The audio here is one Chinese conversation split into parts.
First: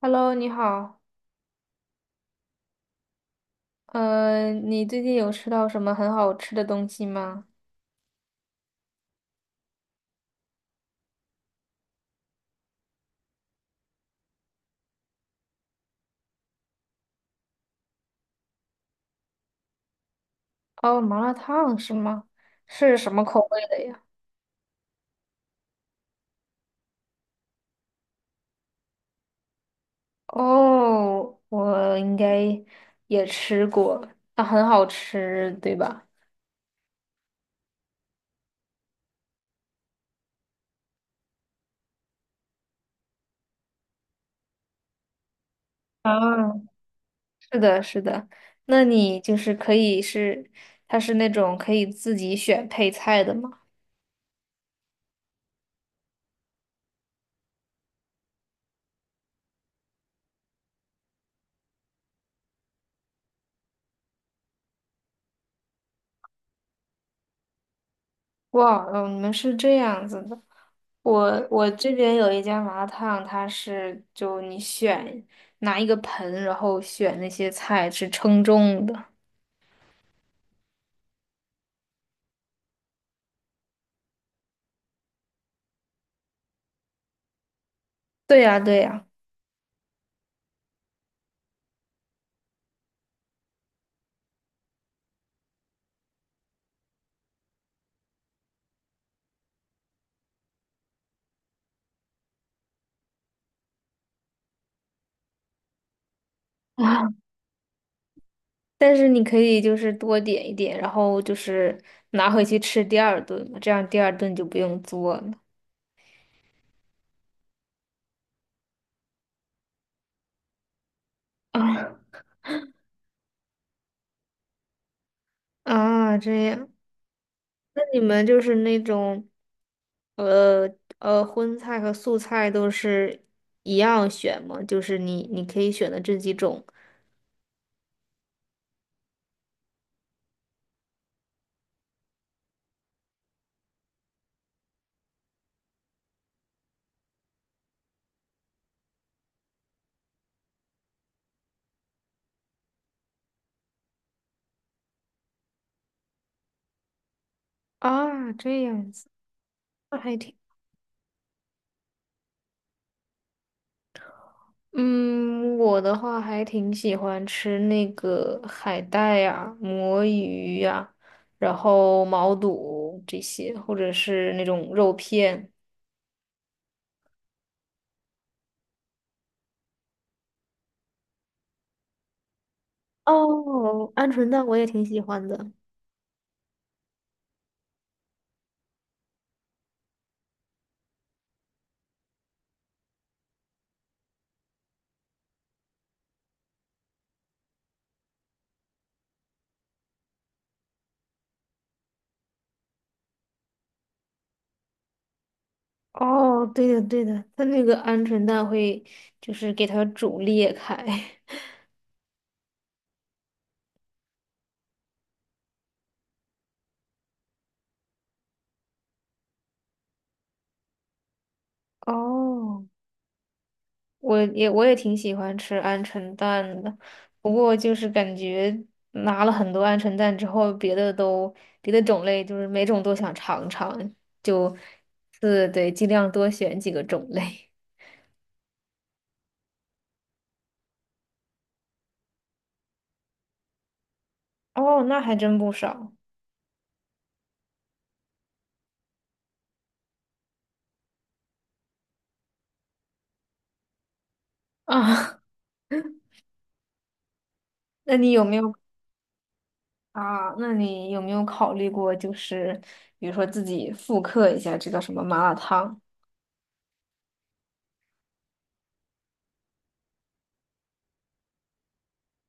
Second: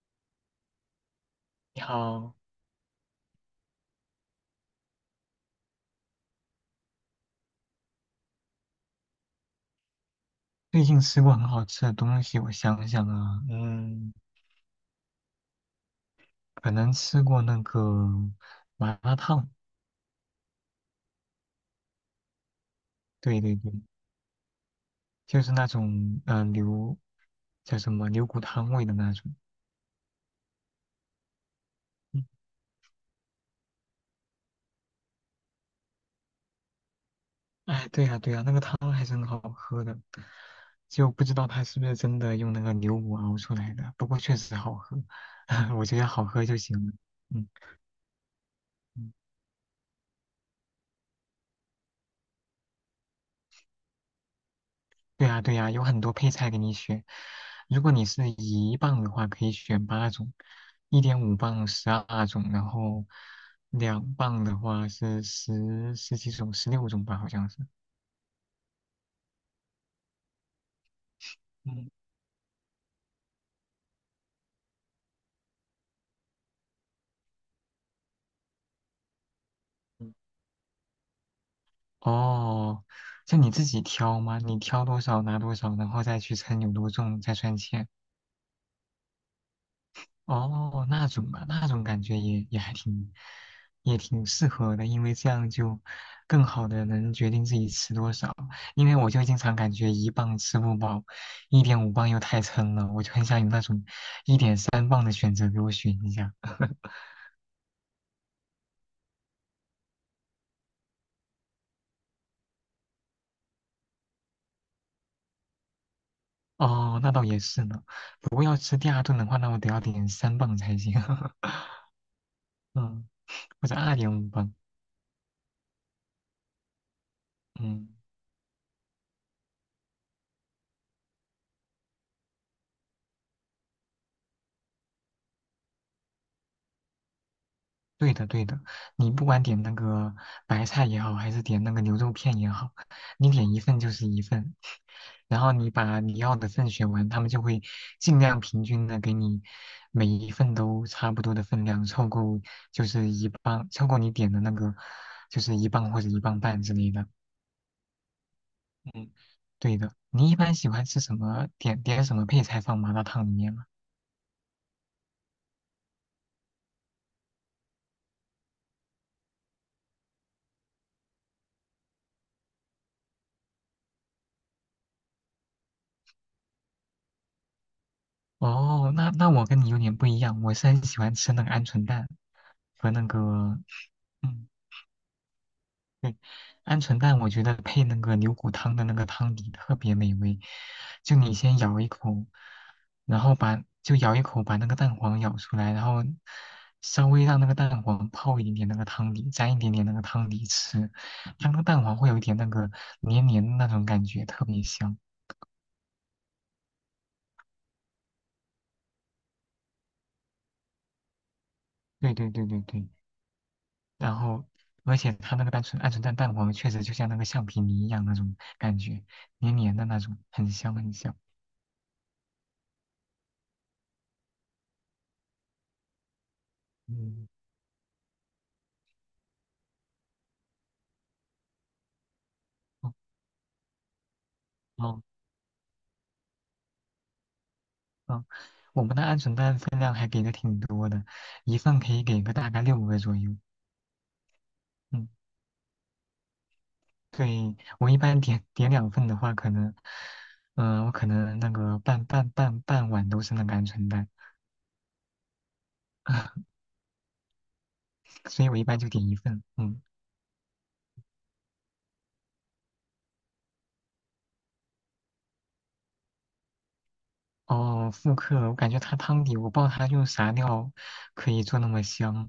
Hello，你好，你好，你最近有吃到什么很好吃的东西吗？最近吃过很好吃的东西，我想想啊，可能吃过那个麻辣烫。哦，麻辣烫是吗？是什么对口对味对，的呀？就是那种嗯、呃牛叫什么牛骨汤味的那种。哦，我应嗯该也吃过，啊，很好吃，对吧？哎，对呀、对呀、那个汤还是很好喝的，就不知道它是不是真的用那个牛骨熬出来的，不过确实好喝。我觉得好喝啊，就行了。嗯是的，是的。那嗯。你就是可以是，它是那种可以自己选配菜的吗？对呀，对呀，有很多配菜给你选。如果你是一磅的话，可以选八种；一点五磅12种，然后2磅的话是十几种，16种吧，好像是。哇，哦，你们是这样子的。我嗯，这边有一家麻辣烫，它是就你选拿一个盆，然后选那些菜是称重的。哦，就你自己挑吗？你挑多少拿多少，然后再去称有多重，再算钱。对呀，对呀。哦，那种吧，那种感觉也还挺，也挺适合的，因为这样就更好的能决定自己吃多少。因为我就经常感觉一磅吃不饱，一点五磅又太撑了，我就很想有那种1.3磅的选择给我选一下。啊！但是你可以就是多点一点，然后就是拿回去吃第二顿嘛，这样第二顿就不用做了。哦，那倒也是呢。不过要吃第二顿的话，那我得要点三磅才行。啊，嗯，或者2.5磅。啊这样。那嗯。你们就是那种，呃荤菜和素菜都是一样选吗？就是你可以选的这几种对的，对的，你不管点那个白菜也好，还是点那个牛肉片也好，你点一份就是一份，然后你把你要的份选完，他们就会尽量平均的给你每一份都差不多的分量，凑够就是一磅，凑够你点的那个就是一磅或者1磅半之类的。啊，这样子，嗯，对的，那还你挺，一般喜欢吃什么？点点什么配菜放麻辣烫里面吗？嗯，我的话还挺喜欢吃那个海带呀、魔芋呀、然后毛肚这些，或者是那种肉片。哦，那我跟你有点不一样，我是很喜欢吃那个鹌鹑蛋和那个哦，鹌鹑蛋嗯，我也挺喜欢的。对，鹌鹑蛋我觉得配那个牛骨汤的那个汤底特别美味。就你先咬一口，然后把就咬一口把那个蛋黄咬出来，然后稍微让那个蛋黄泡一点点那个汤底，沾一点点那个汤底吃，它那个蛋黄会有一点那个黏黏的那种感觉，特别香。哦，对的对的，它那个鹌鹑蛋会就是给它煮裂开。对对对对对，然后而且它那个单纯鹌鹑蛋蛋黄确实就像那个橡皮泥一样那种感觉，黏黏的那种，很香很香。哦，我也挺喜欢吃鹌鹑蛋的，嗯。不过就是感觉拿了很多鹌鹑蛋之后，别的种类就是每种哦，都想尝尝，就哦是对，尽量多选几个种类。嗯，我们的鹌鹑蛋分量还给的挺多的，一份可以给个大概6个左右。哦，那嗯，还真不少对，我一般点点两份的话，可能，我可能那个半碗都是那个鹌鹑蛋。啊。那你有没所以有我一般就点一份。嗯，啊？那你有没有考虑过，就是比如说自己复刻一下这叫什么麻辣烫？哦，复刻，我感觉它汤底，我不知道它用啥料可以做那么香，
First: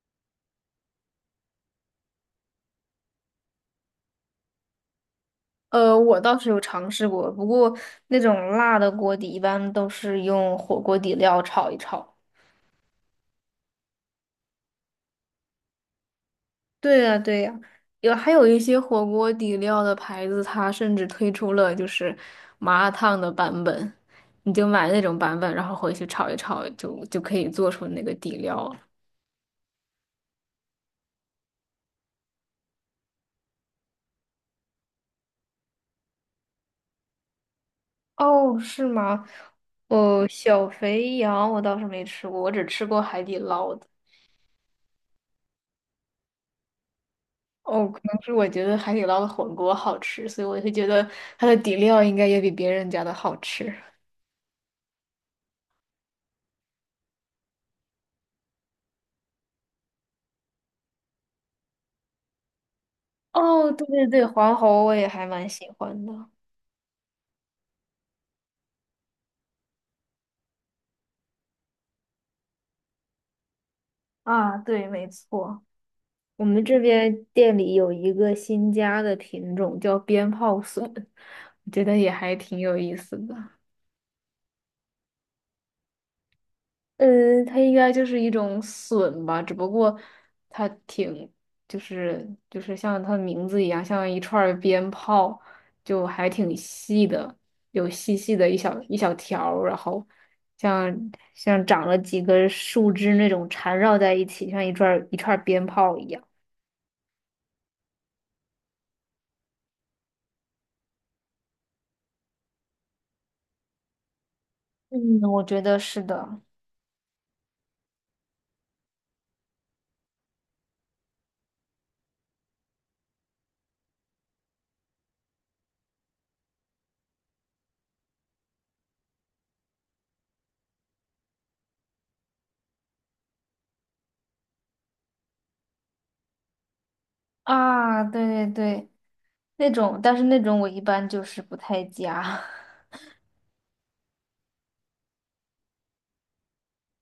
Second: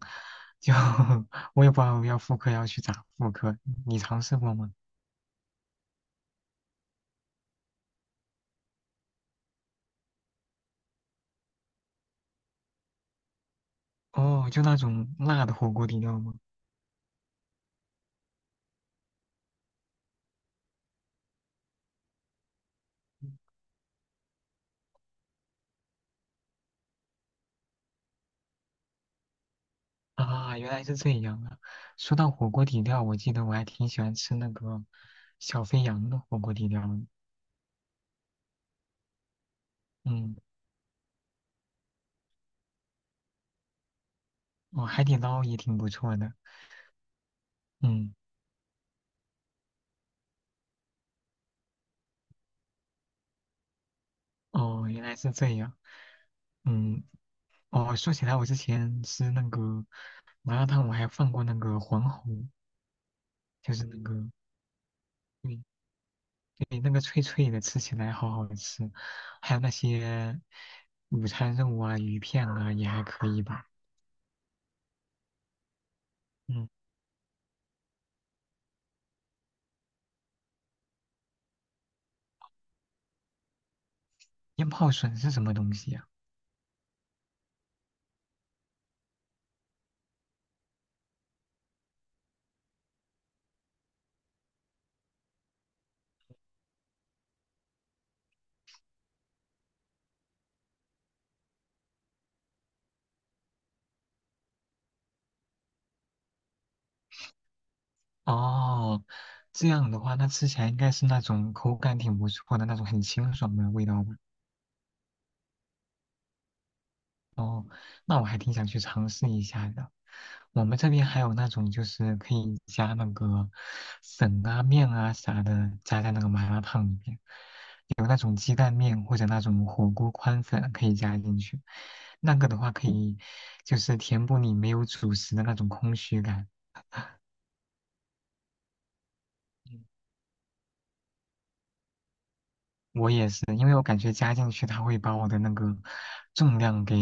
就 我也不知道要复刻要去咋复刻，你尝试过吗？我倒是有尝试过，不过那种辣的锅底一般都是用火锅底料炒一炒。哦，就那种辣的火锅底料吗？对呀，对呀，还有一些火锅底料的牌子，它甚至推出了就是麻辣烫的版本，你就买那种版本，然后回去炒一炒，就可以做出那个底料了。啊，原来是这样啊！说到火锅底料，我记得我还挺喜欢吃那个小肥羊的火锅底料的。哦，是吗？哦，嗯，小肥羊我倒是没吃过，我只吃过海底捞的。哦，海底捞也挺不错的。哦，可嗯，能是我觉得海底捞的火锅好吃，所以我会觉得它的底料应该也比别人家的好吃。哦，原来是这样。嗯，哦，说起来，我之前吃那个麻辣烫，我还放过那个黄喉，哦，就对是那对个，对，黄喉我也还蛮对喜欢的。对，那个脆脆的，吃起来好好吃。还有那些午餐肉啊、鱼片啊，也还可以吧。啊，对，没错，我们嗯，这边店里有一个新加的品种叫鞭炮笋，我觉得也还挺有意思的。腌泡笋是什么东西呀？呃，它应该就是一种笋吧，只不过它挺，就是像它的名字一样，像一串儿鞭炮，就还挺细的，有细细的一小一小条儿然后像像长了几根树枝那种缠绕在一起，像一串儿一串儿鞭炮一样。哦，这样的话，那吃起来应该是那种口感挺不错的那种很清爽的味道吧？嗯，我觉得是的。哦，那我还挺想去尝试一下的。我们这边还有那种就是可以加那个粉啊、面啊啥的，加在那个麻辣烫里面，有那种鸡蛋面或者那种火锅宽粉可以加进去。那个的话可以就是填补你没有主食的那种空虚感。啊，对对对，那种，但是那种我一般就是不太加，我也是，因为我感觉加进去它会把我的那个重量给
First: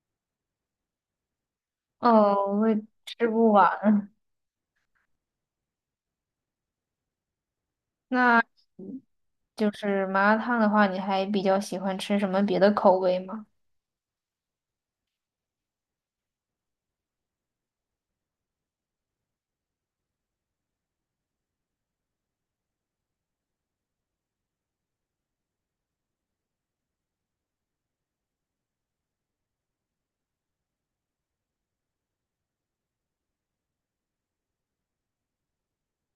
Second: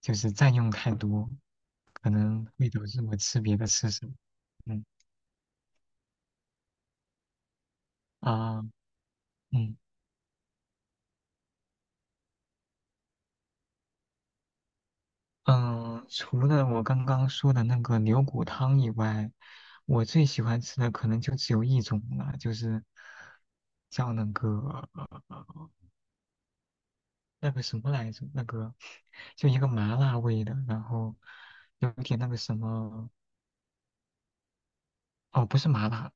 就是占用太多，可能哦，我会也导致我吃吃不别的吃什完。么。嗯那。啊就嗯是麻辣烫的话，你还比较喜欢吃什么别的口味吗？除了我刚刚说的那个牛骨汤以外，我最喜欢吃的可能就只有一种了，就是叫呃那个什么来着，那个就一个麻辣味的，然后有点那个什么。哦，不是麻辣。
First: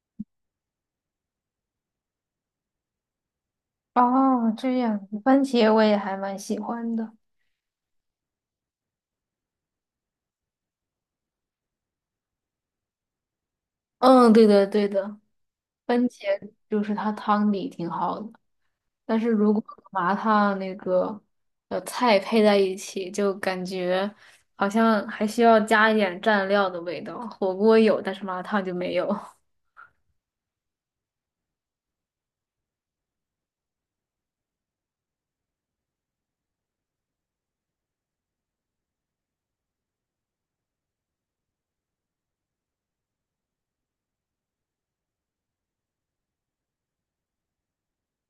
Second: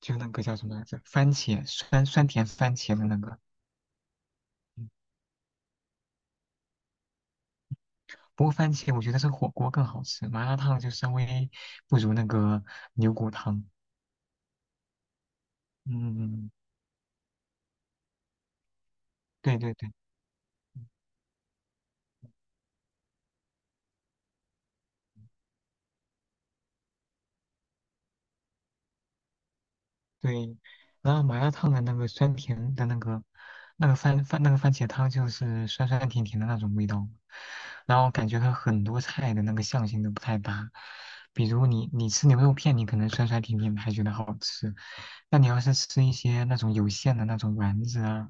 就那个叫什么来着？番茄酸酸甜番茄的那个。哦，这嗯样，番茄我也还蛮喜欢的。不过番茄我觉得是火锅更好吃，麻辣烫就稍微不如那个牛骨汤。嗯，对的，对的，嗯，番嗯嗯，茄就是它汤底挺好的，但是如对果对对。麻辣烫那个菜配在一起，就感觉好像还需要加一点蘸料的味道。火锅有，但是麻辣烫就没有。对，然后麻辣烫的那个酸甜的那个那个番番那个番茄汤就是酸酸甜甜的那种味道，然后感觉它很多菜的那个相性都不太搭。比如你吃牛肉片，你可能酸酸甜甜的还觉得好吃，那你要是吃一些那种有馅的那种丸子啊、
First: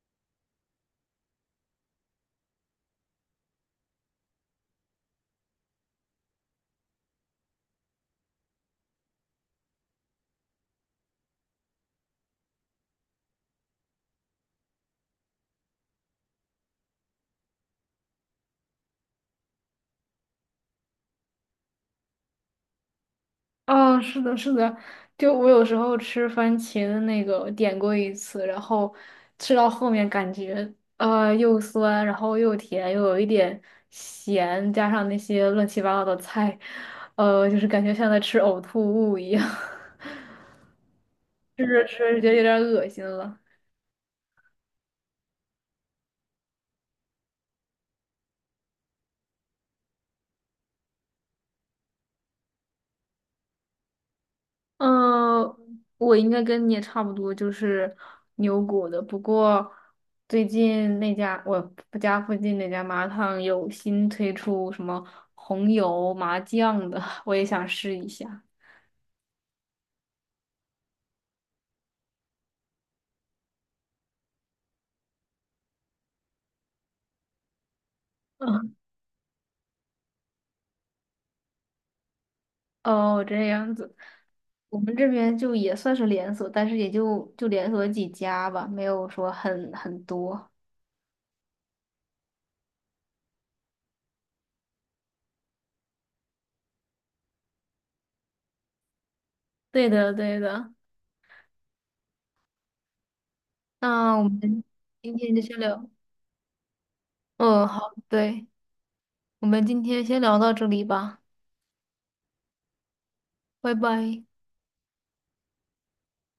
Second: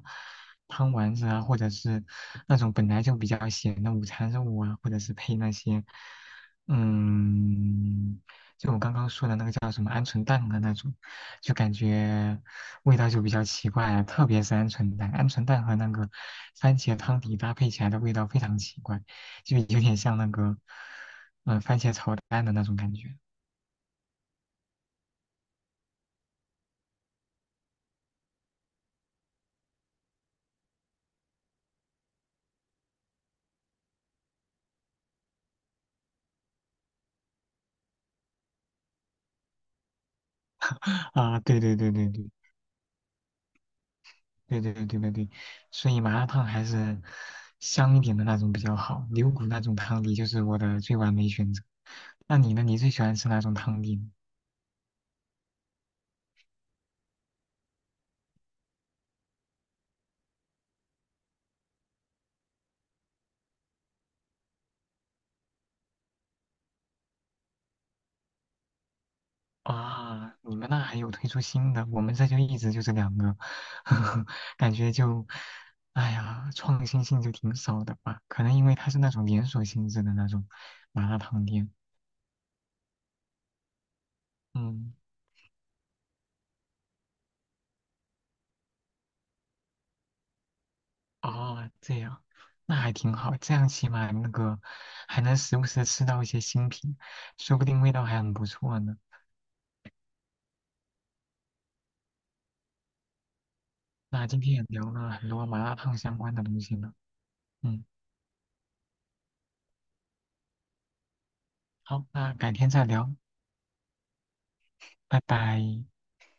汤丸子啊，或者是那种本来就比较咸的午餐肉啊，或者是配那些嗯。就我刚刚说的那个叫什么鹌鹑蛋的那种，就感觉味道就比较奇怪啊，特别是鹌鹑蛋，鹌鹑蛋和那个番茄汤底搭配起来的味道非常奇怪，就有点像那个，番茄炒蛋的那种感觉。哦，是的，是的，就我有时候吃番茄的那个点过一次，然后吃到后面感觉又酸，然后又甜，又有一点咸，加上那些乱七八糟的菜，就是感觉像在吃呕吐物一样，啊，对吃对着对吃对着觉对得有点恶心了。对对对对对对，所以麻辣烫还是香一点的那种比较好，牛骨那种汤底就是我的最完美选择。那你呢？你最喜欢吃哪种汤底呢？嗯，我应该跟你也差不多，就是牛骨的。不过最近那家我家附近那家麻辣烫有新推出什么红油麻酱的，我也想试一下。啊，你们那还有推出新的，我们这就一直就这两个。感觉就，哎呀，创新性就挺少的吧？可能因嗯，为它是那种连锁性质的那种麻辣烫店。哦，这样子，我们嗯，这边就也算是连锁，但是也就连锁几家吧，没有说很多。哦，这样，那还挺好，这样起码那个还能时不时地吃到一些新品，说不定味道还很不错呢。对的，对的。那我那今天也们聊了今很天就多先麻辣聊，烫相关的东西呢。嗯，嗯，好，对，我们今天先聊到这里吧，好，那改天再聊，拜拜。拜拜。